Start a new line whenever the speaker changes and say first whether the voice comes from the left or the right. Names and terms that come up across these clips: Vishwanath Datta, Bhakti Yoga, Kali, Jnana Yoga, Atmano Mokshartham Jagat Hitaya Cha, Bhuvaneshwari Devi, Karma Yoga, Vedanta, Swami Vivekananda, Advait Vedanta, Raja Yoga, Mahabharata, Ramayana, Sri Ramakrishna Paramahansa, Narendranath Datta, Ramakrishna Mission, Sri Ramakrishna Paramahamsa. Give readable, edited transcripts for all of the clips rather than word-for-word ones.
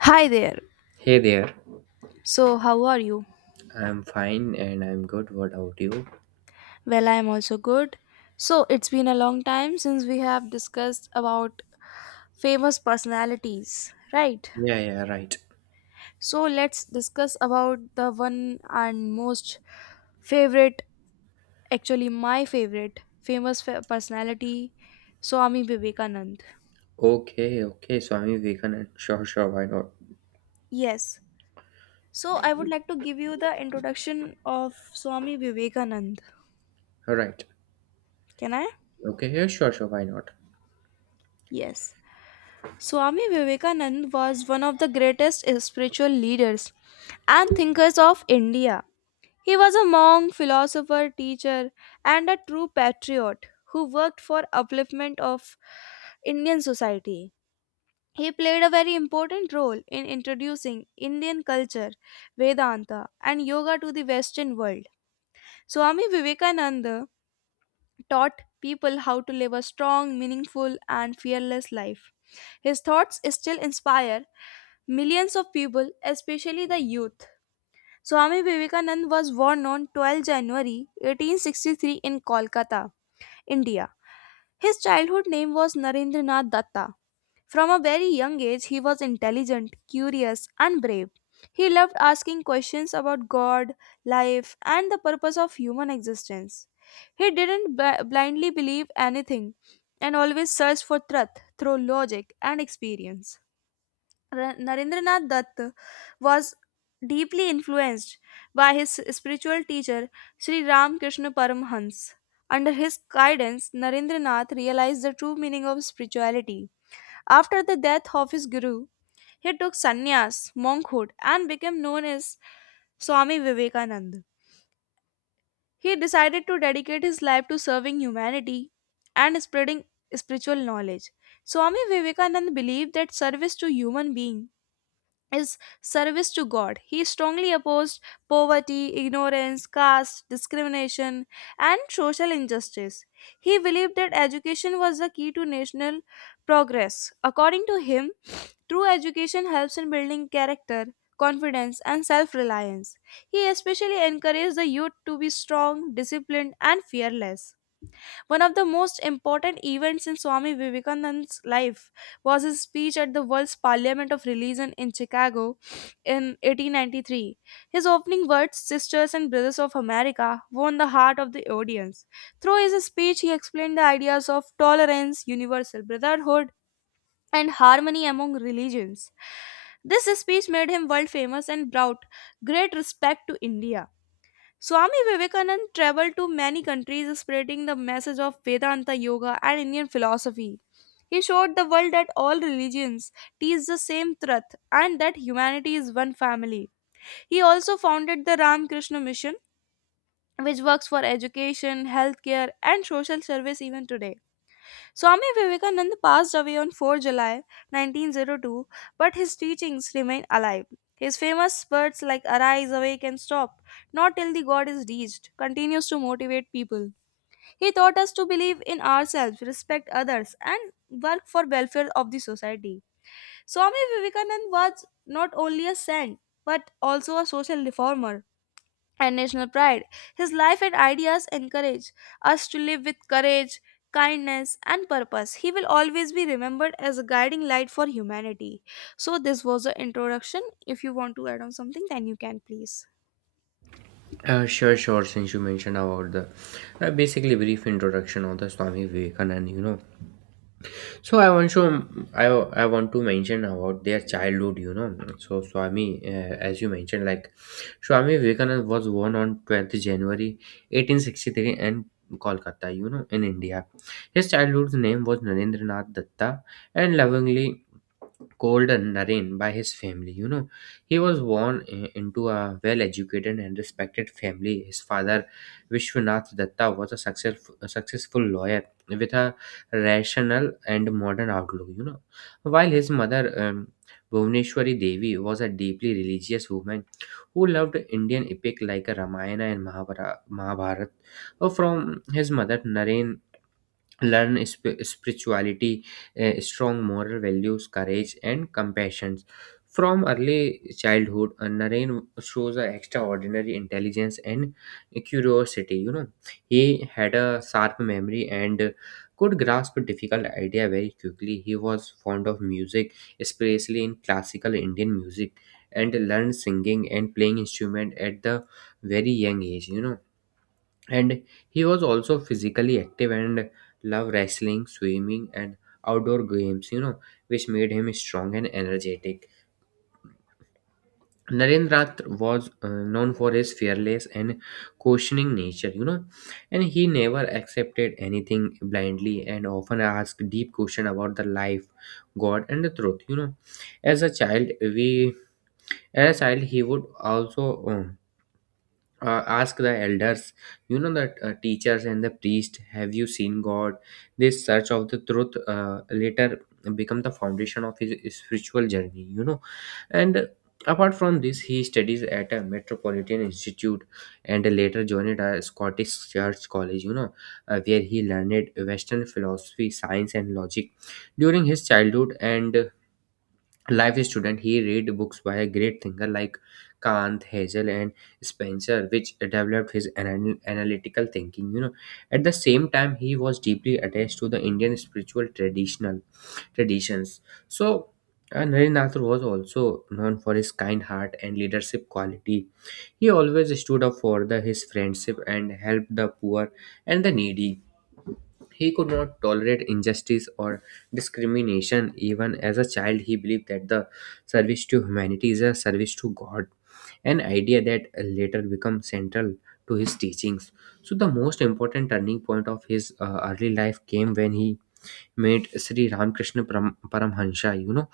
left: Hi there.
right: Hey there.
left: So, how are you?
right: I'm fine and I'm good. What about you?
left: Well, I am also good. So, it's been a long time since we have discussed about famous personalities, right?
right: Yeah, yeah, right.
left: So, let's discuss about the one and most favorite, actually, my favorite famous personality, Swami Vivekanand.
right: Okay, okay, Swami Vivekanand. Sure, sure, why not?
left: Yes. So, I would like to give you the introduction of Swami Vivekanand.
right: All right.
left: Can I?
right: Okay, yeah, sure, sure, why not?
left: Yes. Swami Vivekanand was one of the greatest spiritual leaders and thinkers of India. He was a monk, philosopher, teacher, and a true patriot who worked for upliftment of Indian society. He played a very important role in introducing Indian culture, Vedanta, and yoga to the Western world. Swami Vivekananda taught people how to live a strong, meaningful, and fearless life. His thoughts still inspire millions of people, especially the youth. Swami Vivekanand was born on 12 January 1863 in Kolkata, India. His childhood name was Narendranath Datta. From a very young age, he was intelligent, curious, and brave. He loved asking questions about God, life, and the purpose of human existence. He didn't blindly believe anything and always searched for truth through logic and experience. Narendranath Dutt was deeply influenced by his spiritual teacher Sri Ramakrishna Paramhans. Under his guidance, Narendranath realized the true meaning of spirituality after the death of his guru, he took sannyas, monkhood, and became known as Swami Vivekananda. He decided to dedicate his life to serving humanity and spreading spiritual knowledge. Swami Vivekananda believed that service to human beings is service to God. He strongly opposed poverty, ignorance, caste, discrimination, and social injustice. He believed that education was the key to national progress. According to him, true education helps in building character, confidence, and self reliance. He especially encouraged the youth to be strong, disciplined, and fearless. One of the most important events in Swami Vivekananda's life was his speech at the World's Parliament of Religion in Chicago in 1893. His opening words, Sisters and Brothers of America, won the heart of the audience. Through his speech, he explained the ideas of tolerance, universal brotherhood, and harmony among religions. This speech made him world famous and brought great respect to India. Swami Vivekanand traveled to many countries spreading the message of Vedanta yoga and Indian philosophy. He showed the world that all religions teach the same truth and that humanity is one family. He also founded the Ramakrishna Mission, which works for education, healthcare, and social service even today. Swami Vivekananda passed away on 4 July 1902, but his teachings remain alive. His famous words like arise, awake, and stop, not till the God is reached, continues to motivate people. He taught us to believe in ourselves, respect others, and work for welfare of the society. Swami Vivekananda was not only a saint but also a social reformer and national pride. His life and ideas encourage us to live with courage, kindness, and purpose. He will always be remembered as a guiding light for humanity. So, this was the introduction. If you want to add on something, then you can please.
right: Sure, sure, since you mentioned about the basically brief introduction of the Swami Vivekanand, So I want to I, I want to mention about their childhood. So Swami, as you mentioned, like Swami Vivekananda was born on 12th January 1863 in Kolkata, in India. His childhood's name was Narendranath Datta, and lovingly called a Naren by his family. He was born into a well-educated and respected family. His father, Vishwanath Datta, was a successful lawyer with a rational and modern outlook. While his mother, Bhuvaneshwari Devi, was a deeply religious woman who loved Indian epic like Ramayana and Mahabharata. From his mother, Naren learn spirituality, strong moral values, courage, and compassion from early childhood. Naren shows an extraordinary intelligence and curiosity. He had a sharp memory and could grasp a difficult idea very quickly. He was fond of music, especially in classical Indian music, and learned singing and playing instrument at the very young age. You know and he was also physically active and loved wrestling, swimming, and outdoor games, which made him strong and energetic. Narendrath was known for his fearless and questioning nature. You know and he never accepted anything blindly and often asked deep questions about the life, god, and the truth. As a child we as a child, he would also ask the elders, that teachers and the priest, have you seen god? This search of the truth later become the foundation of his spiritual journey. You know and apart from this, he studies at a metropolitan institute and later joined a Scottish church college, where he learned western philosophy, science, and logic. During his childhood and life student, he read books by a great thinker like Kant, Hegel, and Spencer, which developed his analytical thinking. At the same time, he was deeply attached to the Indian spiritual traditional traditions. So, Narendra was also known for his kind heart and leadership quality. He always stood up for the, his friendship and helped the poor and the needy. He could not tolerate injustice or discrimination. Even as a child, he believed that the service to humanity is a service to God, an idea that later became central to his teachings. So, the most important turning point of his early life came when he made Sri Ramakrishna Paramhansa. you know,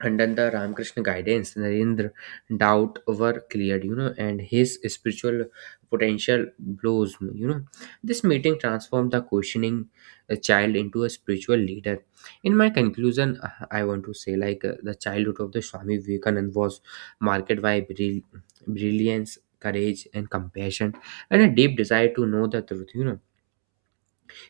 right: under the Ramakrishna guidance, Narendra doubt were cleared, and his spiritual potential blows. This meeting transformed the questioning child into a spiritual leader. In my conclusion, I want to say like the childhood of the Swami Vivekananda was marked by brilliance, courage, and compassion, and a deep desire to know the truth. you know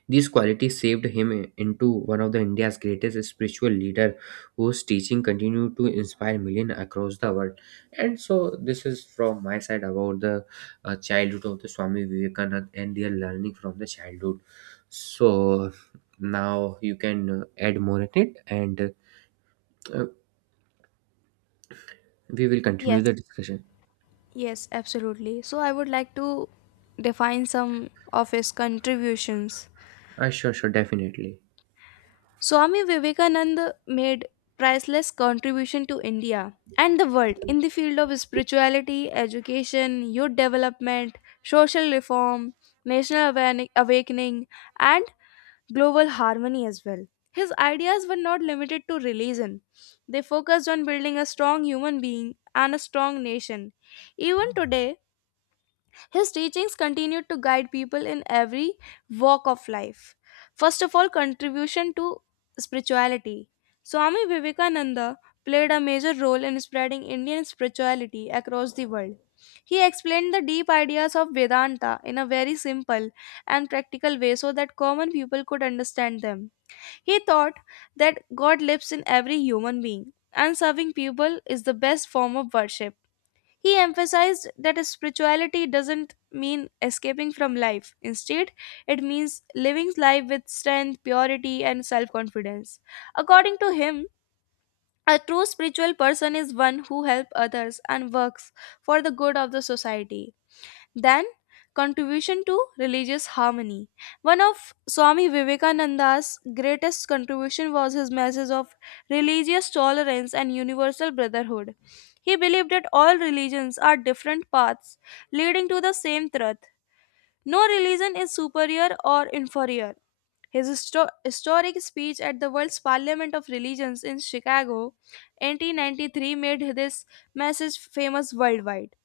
right: these qualities saved him into one of the India's greatest spiritual leader, whose teaching continue to inspire millions across the world. And so, this is from my side about the childhood of the Swami Vivekananda and their learning from the childhood. So now you can add more in it, and uh, we will continue
left: Yes.
right: the discussion.
left: Yes, absolutely. So, I would like to define some of his contributions.
right: Sure, sure, definitely.
left: Swami Vivekananda made priceless contribution to India and the world in the field of spirituality, education, youth development, social reform, national awakening and global harmony as well. His ideas were not limited to religion. They focused on building a strong human being and a strong nation. Even today, his teachings continued to guide people in every walk of life. First of all, contribution to spirituality. Swami Vivekananda played a major role in spreading Indian spirituality across the world. He explained the deep ideas of Vedanta in a very simple and practical way so that common people could understand them. He thought that God lives in every human being, and serving people is the best form of worship. He emphasized that spirituality doesn't mean escaping from life. Instead, it means living life with strength, purity, and self confidence. According to him, a true spiritual person is one who helps others and works for the good of the society. Then, contribution to religious harmony. One of Swami Vivekananda's greatest contribution was his message of religious tolerance and universal brotherhood. He believed that all religions are different paths leading to the same truth. No religion is superior or inferior. His historic speech at the World's Parliament of Religions in Chicago, 1893, made this message famous worldwide.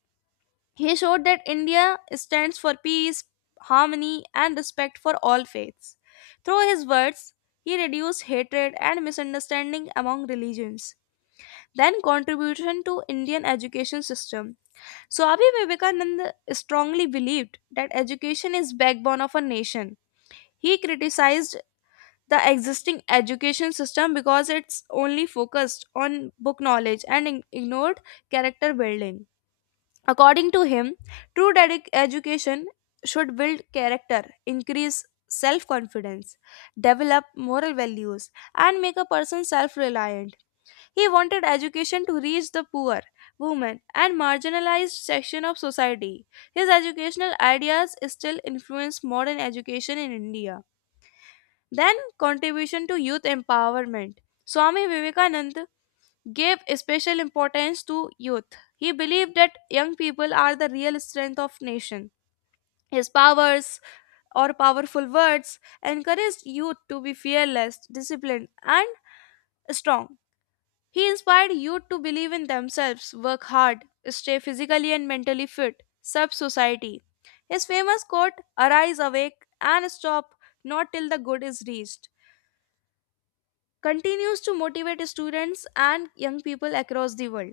left: He showed that India stands for peace, harmony, and respect for all faiths. Through his words, he reduced hatred and misunderstanding among religions. Then contribution to Indian education system. Swami Vivekananda strongly believed that education is backbone of a nation. He criticized the existing education system because it's only focused on book knowledge and ignored character building. According to him, true education should build character, increase self confidence, develop moral values, and make a person self reliant. He wanted education to reach the poor, women, and marginalized section of society. His educational ideas still influence modern education in India. Then, contribution to youth empowerment. Swami Vivekanand gave special importance to youth. He believed that young people are the real strength of nation. His powers or powerful words encouraged youth to be fearless, disciplined, and strong. He inspired youth to believe in themselves, work hard, stay physically and mentally fit, serve society. His famous quote, Arise, awake, and stop not till the good is reached, continues to motivate students and young people across the world.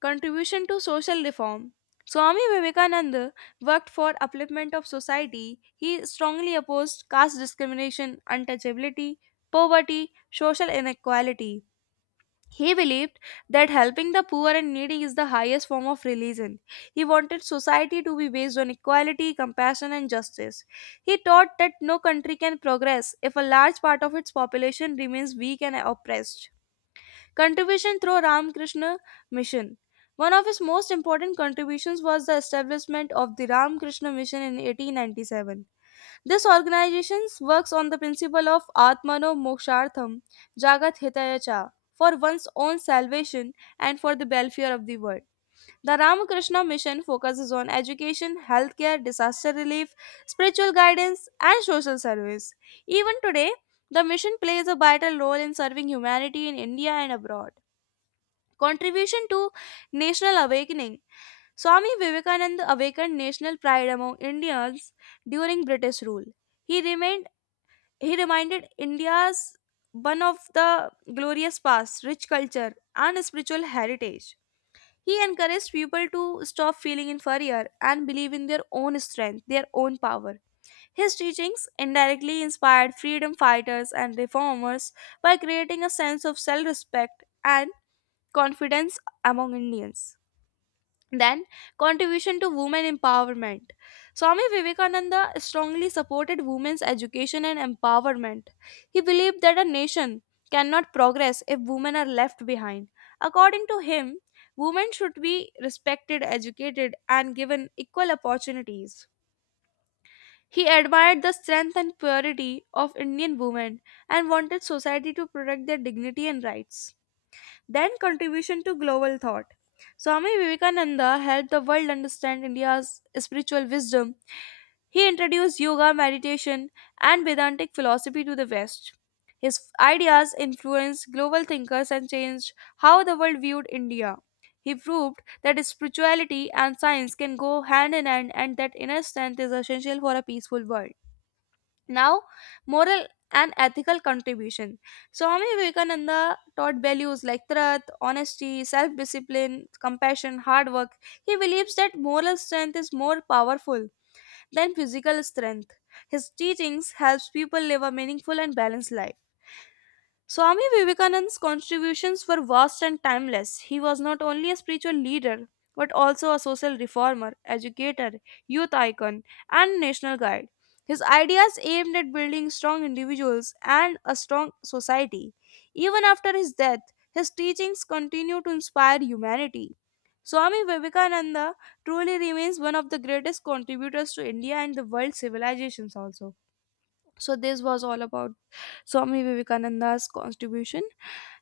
left: Contribution to social reform. Swami Vivekananda worked for upliftment of society. He strongly opposed caste discrimination, untouchability, poverty, social inequality. He believed that helping the poor and needy is the highest form of religion. He wanted society to be based on equality, compassion, and justice. He taught that no country can progress if a large part of its population remains weak and oppressed. Contribution through Ramakrishna Mission. One of his most important contributions was the establishment of the Ramakrishna Mission in 1897. This organization works on the principle of Atmano Mokshartham Jagat Hitaya Cha for one's own salvation and for the welfare of the world. The Ramakrishna Mission focuses on education, healthcare, disaster relief, spiritual guidance, and social service. Even today, the mission plays a vital role in serving humanity in India and abroad. Contribution to national awakening. Swami Vivekananda awakened national pride among Indians during British rule. He remained he reminded India's one of the glorious past, rich culture, and spiritual heritage. He encouraged people to stop feeling inferior and believe in their own strength, their own power. His teachings indirectly inspired freedom fighters and reformers by creating a sense of self respect and confidence among Indians. Then, contribution to women empowerment. Swami Vivekananda strongly supported women's education and empowerment. He believed that a nation cannot progress if women are left behind. According to him, women should be respected, educated, and given equal opportunities. He admired the strength and purity of Indian women and wanted society to protect their dignity and rights then contribution to global thought. Swami Vivekananda helped the world understand India's spiritual wisdom. He introduced yoga, meditation, and Vedantic philosophy to the West. His ideas influenced global thinkers and changed how the world viewed India. He proved that spirituality and science can go hand in hand and that inner strength is essential for a peaceful world. Now, moral and ethical contribution. Swami Vivekananda taught values like truth, honesty, self discipline, compassion, hard work. He believes that moral strength is more powerful than physical strength. His teachings helps people live a meaningful and balanced life. Swami Vivekananda's contributions were vast and timeless. He was not only a spiritual leader, but also a social reformer, educator, youth icon, and national guide. His ideas aimed at building strong individuals and a strong society. Even after his death, his teachings continue to inspire humanity. Swami Vivekananda truly remains one of the greatest contributors to India and the world civilizations also. So this was all about Swami Vivekananda's contribution.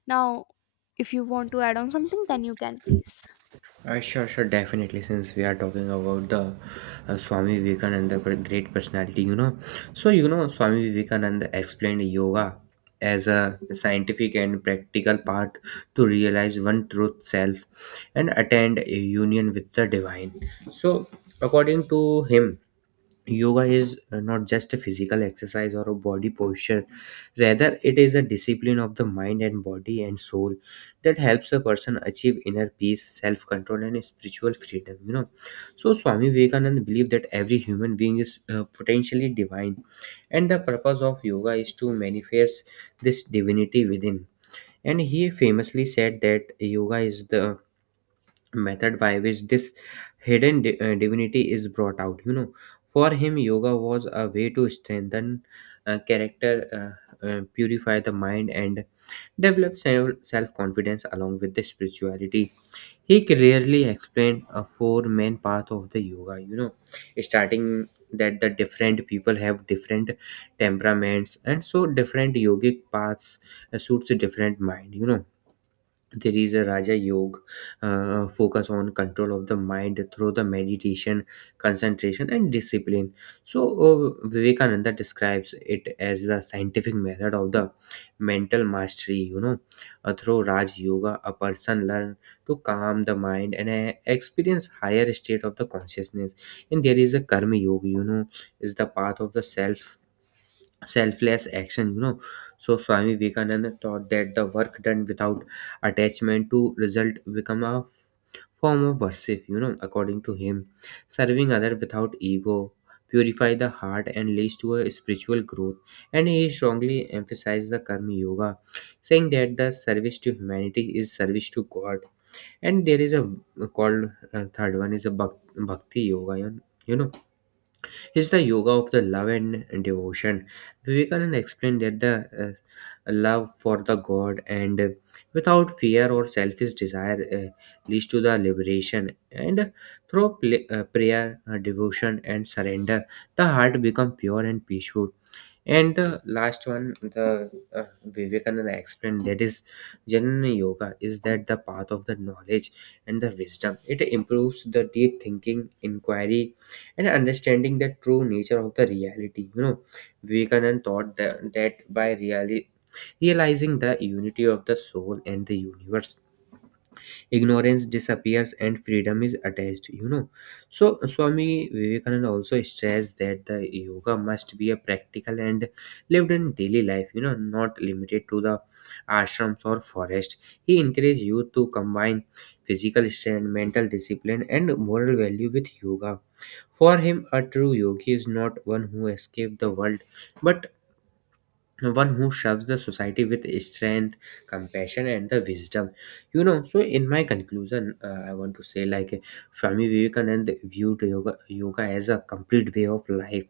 left: Now, if you want to add on something, then you can please.
right: Sure, sure, definitely. Since we are talking about the Swami Vivekananda great personality, Swami Vivekananda explained yoga as a scientific and practical path to realize one truth self and attend a union with the divine. So, according to him, yoga is not just a physical exercise or a body posture. Rather, it is a discipline of the mind and body and soul that helps a person achieve inner peace, self control, and spiritual freedom. So Swami Vivekananda believed that every human being is potentially divine, and the purpose of yoga is to manifest this divinity within. And he famously said that yoga is the method by which this hidden divinity is brought out. For him, yoga was a way to strengthen character, purify the mind, and develop self confidence along with the spirituality. He clearly explained a four main path of the yoga, starting that the different people have different temperaments, and so different yogic paths suits a different mind. There is a raja yoga, focus on control of the mind through the meditation, concentration, and discipline. So Vivekananda describes it as the scientific method of the mental mastery. Through raj yoga, a person learn to calm the mind and experience higher state of the consciousness. And there is a karma yoga, is the path of the self selfless action. So Swami Vivekananda taught that the work done without attachment to result become a form of worship. According to him, serving other without ego purify the heart and leads to a spiritual growth. And he strongly emphasized the karma yoga, saying that the service to humanity is service to god. And there is a called third one is a bhakti yoga, you know is the yoga of the love and devotion. Vivekananda explained that the love for the God, and without fear or selfish desire, leads to the liberation. And through prayer, devotion, and surrender, the heart becomes pure and peaceful. And the last one, the Vivekananda explained, that is Jnana Yoga, is that the path of the knowledge and the wisdom. It improves the deep thinking, inquiry, and understanding the true nature of the reality. Vivekananda thought that by really realizing the unity of the soul and the universe, ignorance disappears and freedom is attached. So Swami Vivekananda also stressed that the yoga must be a practical and lived in daily life, not limited to the ashrams or forest. He encouraged youth to combine physical strength, mental discipline, and moral value with yoga. For him, a true yogi is not one who escaped the world, but one who serves the society with strength, compassion, and the wisdom. So in my conclusion, I want to say like Swami Vivekananda viewed yoga as a complete way of life,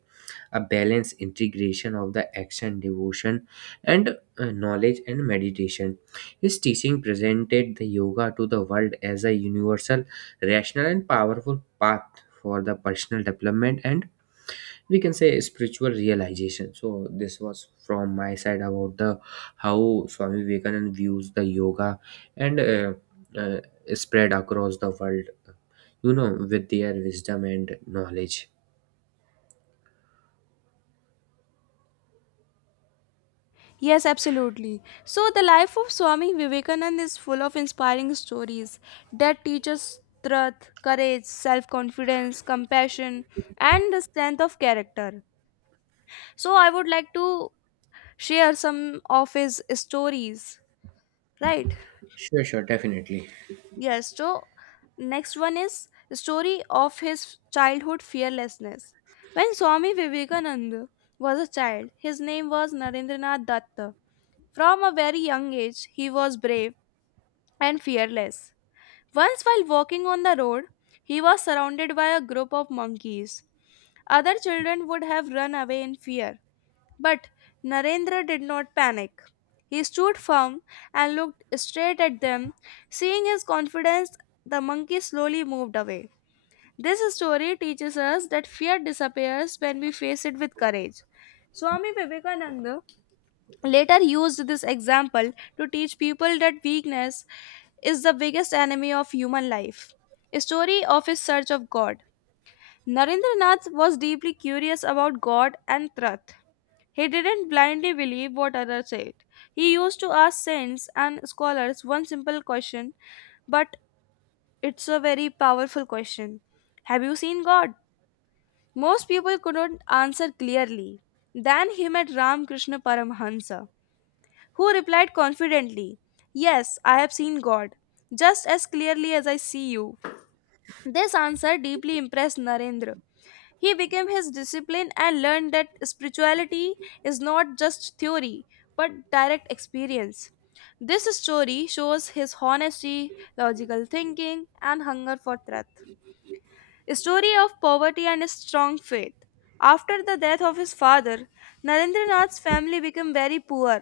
right: a balanced integration of the action, devotion, and knowledge and meditation. His teaching presented the yoga to the world as a universal, rational, and powerful path for the personal development and, we can say, spiritual realization. So this was from my side about the how Swami Vivekananda views the yoga and uh, spread across the world with their wisdom and knowledge.
left: Yes, absolutely. So, the life of Swami Vivekananda is full of inspiring stories that teach us truth, courage, self confidence, compassion, and the strength of character. So, I would like to share some of his stories, right?
right: Sure, sure, definitely.
left: Yes. So, next one is story of his childhood fearlessness. When Swami Vivekananda was a child, his name was Narendranath Datta. From a very young age, he was brave and fearless. Once while walking on the road, he was surrounded by a group of monkeys. Other children would have run away in fear. But Narendra did not panic. He stood firm and looked straight at them. Seeing his confidence, the monkey slowly moved away. This story teaches us that fear disappears when we face it with courage. Swami Vivekananda later used this example to teach people that weakness is the biggest enemy of human life. A story of his search of God. Narendranath was deeply curious about God and truth. He didn't blindly believe what others said. He used to ask saints and scholars one simple question, but it's a very powerful question. Have you seen God? Most people couldn't answer clearly. Then he met Ramakrishna Paramahansa, who replied confidently, "Yes, I have seen God, just as clearly as I see you." This answer deeply impressed Narendra. He became his discipline and learned that spirituality is not just theory but direct experience. This story shows his honesty, logical thinking, and hunger for truth story of poverty and strong faith. After the death of his father, Narendranath's family became very poor.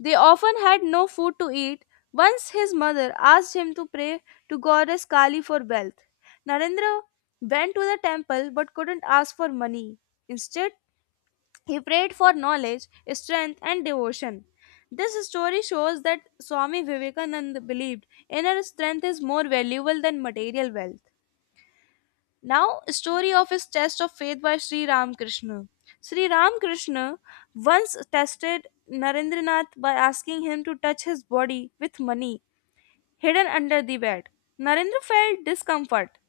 left: They often had no food to eat. Once his mother asked him to pray to goddess Kali for wealth. Narendra went to the temple but couldn't ask for money. Instead, he prayed for knowledge, strength, and devotion. This story shows that Swami Vivekananda believed inner strength is more valuable than material wealth. Now, story of his test of faith by Sri Ramakrishna. Sri Ramakrishna once tested Narendranath by asking him to touch his body with money hidden under the bed. Narendra felt discomfort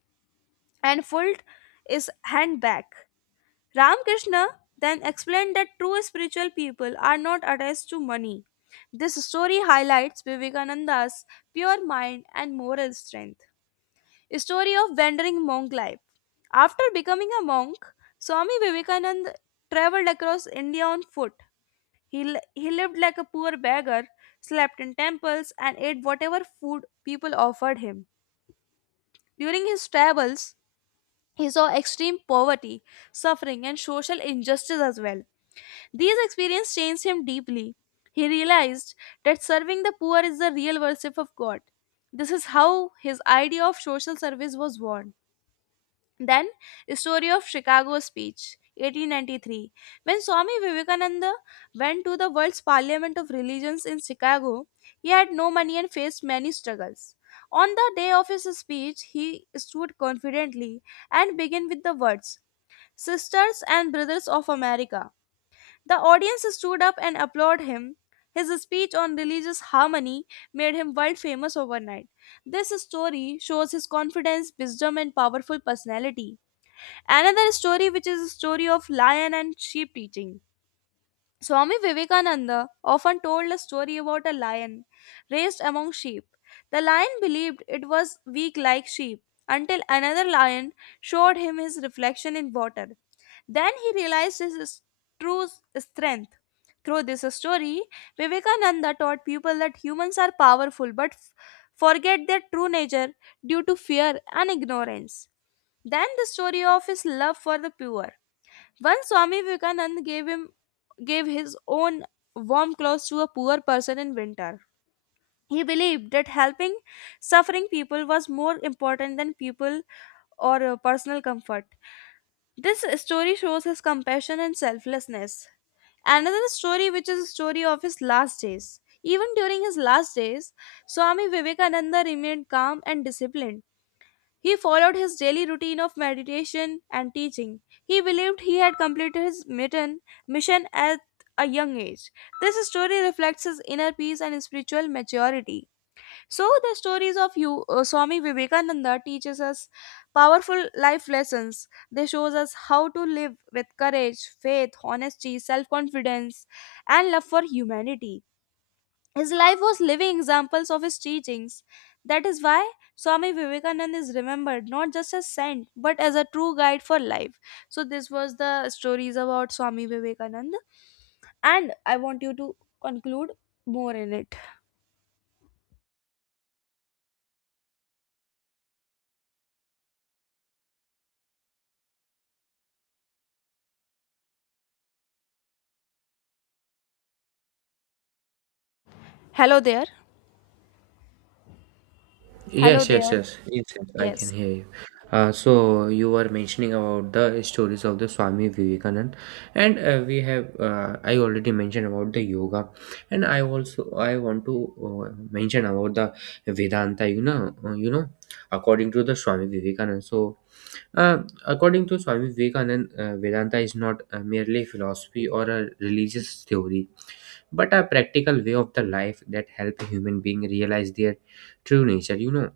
left: and pulled his hand back. Ramakrishna then explained that true spiritual people are not attached to money. This story highlights Vivekananda's pure mind and moral strength. Story of wandering monk life. After becoming a monk, Swami Vivekananda traveled across India on foot. He lived like a poor beggar, slept in temples, and ate whatever food people offered him. During his travels, he saw extreme poverty, suffering, and social injustice as well. These experiences changed him deeply. He realized that serving the poor is the real worship of God. This is how his idea of social service was born. Then, story of Chicago speech, 1893. When Swami Vivekananda went to the world's parliament of religions in Chicago, he had no money and faced many struggles. On the day of his speech, he stood confidently and began with the words, "Sisters and Brothers of America." The audience stood up and applauded him. His speech on religious harmony made him world famous overnight. This story shows his confidence, wisdom, and powerful personality. Another story, which is a story of lion and sheep teaching. Swami Vivekananda often told a story about a lion raised among sheep. The lion believed it was weak like sheep until another lion showed him his reflection in water. Then he realized his true strength. Through this story, Vivekananda taught people that humans are powerful but forget their true nature due to fear and ignorance. Then the story of his love for the poor. Once Swami Vivekanand gave his own warm clothes to a poor person in winter. He believed that helping suffering people was more important than people or personal comfort. This story shows his compassion and selflessness. Another story, which is a story of his last days. Even during his last days, Swami Vivekananda remained calm and disciplined. He followed his daily routine of meditation and teaching. He believed he had completed his mission at a young age. This story reflects his inner peace and spiritual maturity. So the stories of you Swami Vivekananda teaches us powerful life lessons. They shows us how to live with courage, faith, honesty, self-confidence and love for humanity. His life was living examples of his teachings. That is why Swami Vivekananda is remembered not just as saint but as a true guide for life. So this was the stories about Swami Vivekananda and I want you to conclude more in it. Hello there. Hello
right: Yes, yes,
left: there.
right: yes, yes, yes, I can
left: Yes.
right: hear you. So you were mentioning about the stories of the Swami Vivekanand, and we have I already mentioned about the yoga, and I want to mention about the Vedanta. According to the Swami Vivekanand. So, uh, according to Swami Vivekanand, Vedanta is not merely philosophy or a religious theory, but a practical way of the life that help human being realize their true nature. You know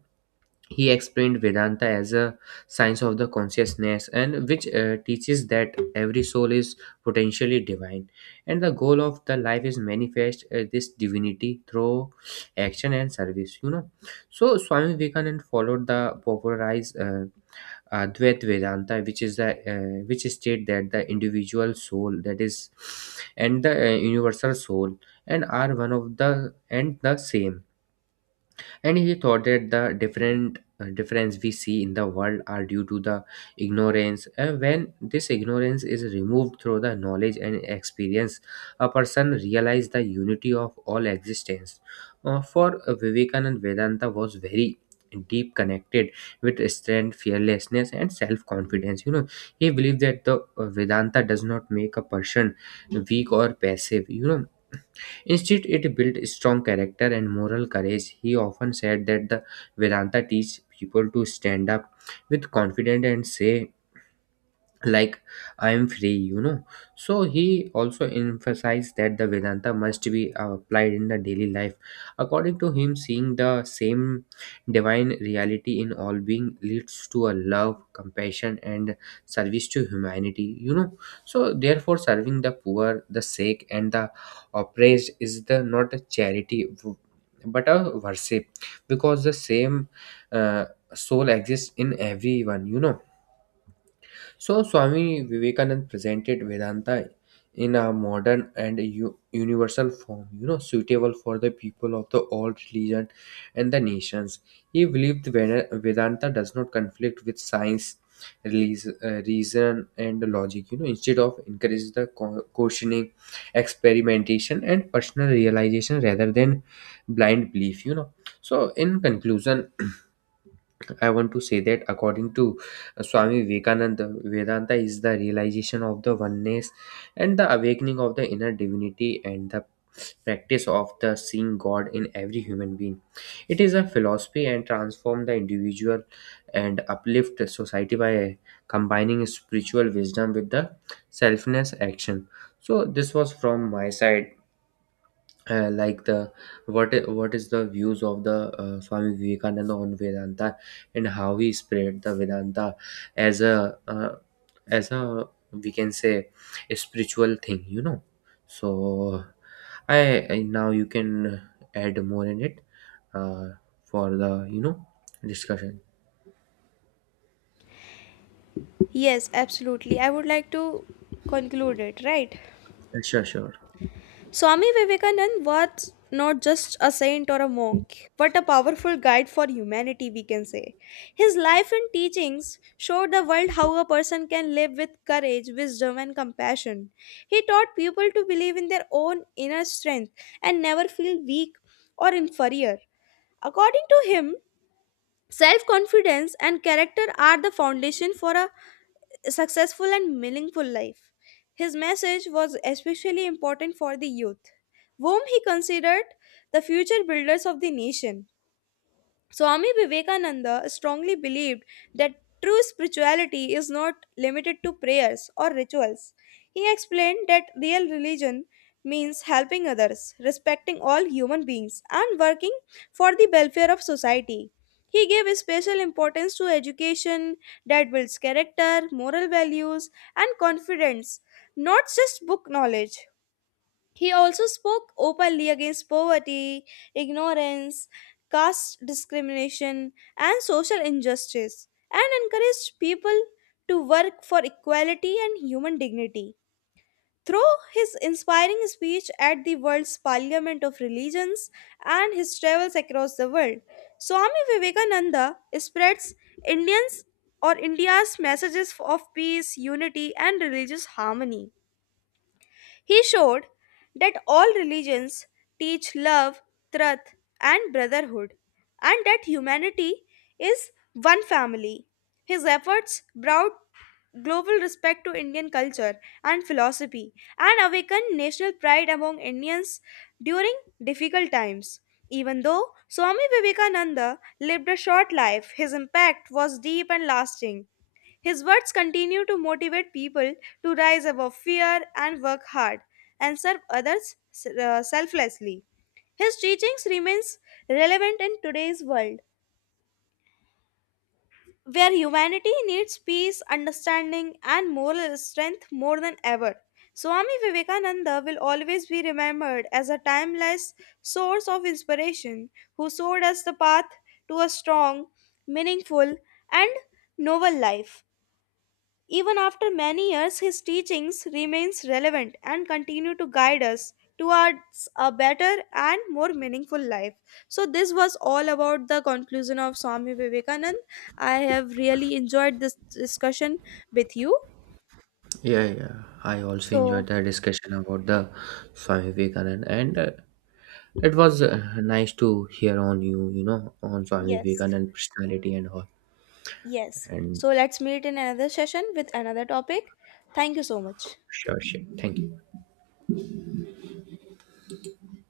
right: he explained Vedanta as a science of the consciousness, and which teaches that every soul is potentially divine, and the goal of the life is manifest this divinity through action and service. So Swami Vivekananda followed the popularized Advait Vedanta, which is the which state that the individual soul that is, and the universal soul, and are one of the and the same. And he thought that the different difference we see in the world are due to the ignorance, and when this ignorance is removed through the knowledge and experience, a person realizes the unity of all existence. For Vivekanand, Vedanta was very deep connected with strength, fearlessness, and self-confidence. He believed that the Vedanta does not make a person weak or passive. Instead it built strong character and moral courage. He often said that the Vedanta teaches people to stand up with confidence and say like, I'm free. So he also emphasized that the Vedanta must be applied in the daily life. According to him, seeing the same divine reality in all being leads to a love, compassion, and service to humanity. So therefore, serving the poor, the sick, and the oppressed is the not a charity but a worship, because the same uh, soul exists in everyone. Swami Vivekananda presented Vedanta in a modern and universal form, suitable for the people of the all religion and the nations. He believed Vedanta does not conflict with science, reason, and logic. Instead of encourage the questioning, experimentation, and personal realization rather than blind belief. So in conclusion, I want to say that according to Swami Vivekananda, Vedanta is the realization of the oneness, and the awakening of the inner divinity, and the practice of the seeing God in every human being. It is a philosophy and transform the individual and uplift the society by combining spiritual wisdom with the selfness action. So this was from my side like the what is the views of the Swami Vivekananda on Vedanta and how he spread the Vedanta as a as a, we can say, a spiritual thing. You know so I, I now you can add more in it, uh, for the, discussion.
left: Yes, absolutely. I would like to conclude it, right?
right: Sure, sure.
left: Swami Vivekananda was not just a saint or a monk, but a powerful guide for humanity, we can say. His life and teachings showed the world how a person can live with courage, wisdom, and compassion. He taught people to believe in their own inner strength and never feel weak or inferior. According to him, self confidence and character are the foundation for a successful and meaningful life. His message was especially important for the youth, whom he considered the future builders of the nation. Swami Vivekananda strongly believed that true spirituality is not limited to prayers or rituals. He explained that real religion means helping others, respecting all human beings, and working for the welfare of society. He gave special importance to education that builds character, moral values, and confidence, not just book knowledge. He also spoke openly against poverty, ignorance, caste discrimination, and social injustice, and encouraged people to work for equality and human dignity. Through his inspiring speech at the world's Parliament of Religions and his travels across the world, Swami Vivekananda spreads Indians or India's messages of peace, unity, and religious harmony. He showed that all religions teach love, truth, and brotherhood, and that humanity is one family. His efforts brought global respect to Indian culture and philosophy and awakened national pride among Indians during difficult times. Even though Swami Vivekananda lived a short life, his impact was deep and lasting. His words continue to motivate people to rise above fear and work hard and serve others selflessly. His teachings remains relevant in today's world where humanity needs peace, understanding and moral strength more than ever. Swami Vivekananda will always be remembered as a timeless source of inspiration who showed us the path to a strong, meaningful and noble life. Even after many years, his teachings remains relevant and continue to guide us towards a better and more meaningful life. So this was all about the conclusion of Swami Vivekanand. I have really enjoyed this discussion with you.
right: Yeah, yeah, I also
left: So,
right: enjoyed the discussion about the Swami Vivekananda. And it was nice to hear on you, on Swami
left: yes.
right: Vivekanand personality and all,
left: Yes.
right: and
left: So let's meet in another session with another topic. Thank you so much.
right: sure, shit. Thank you.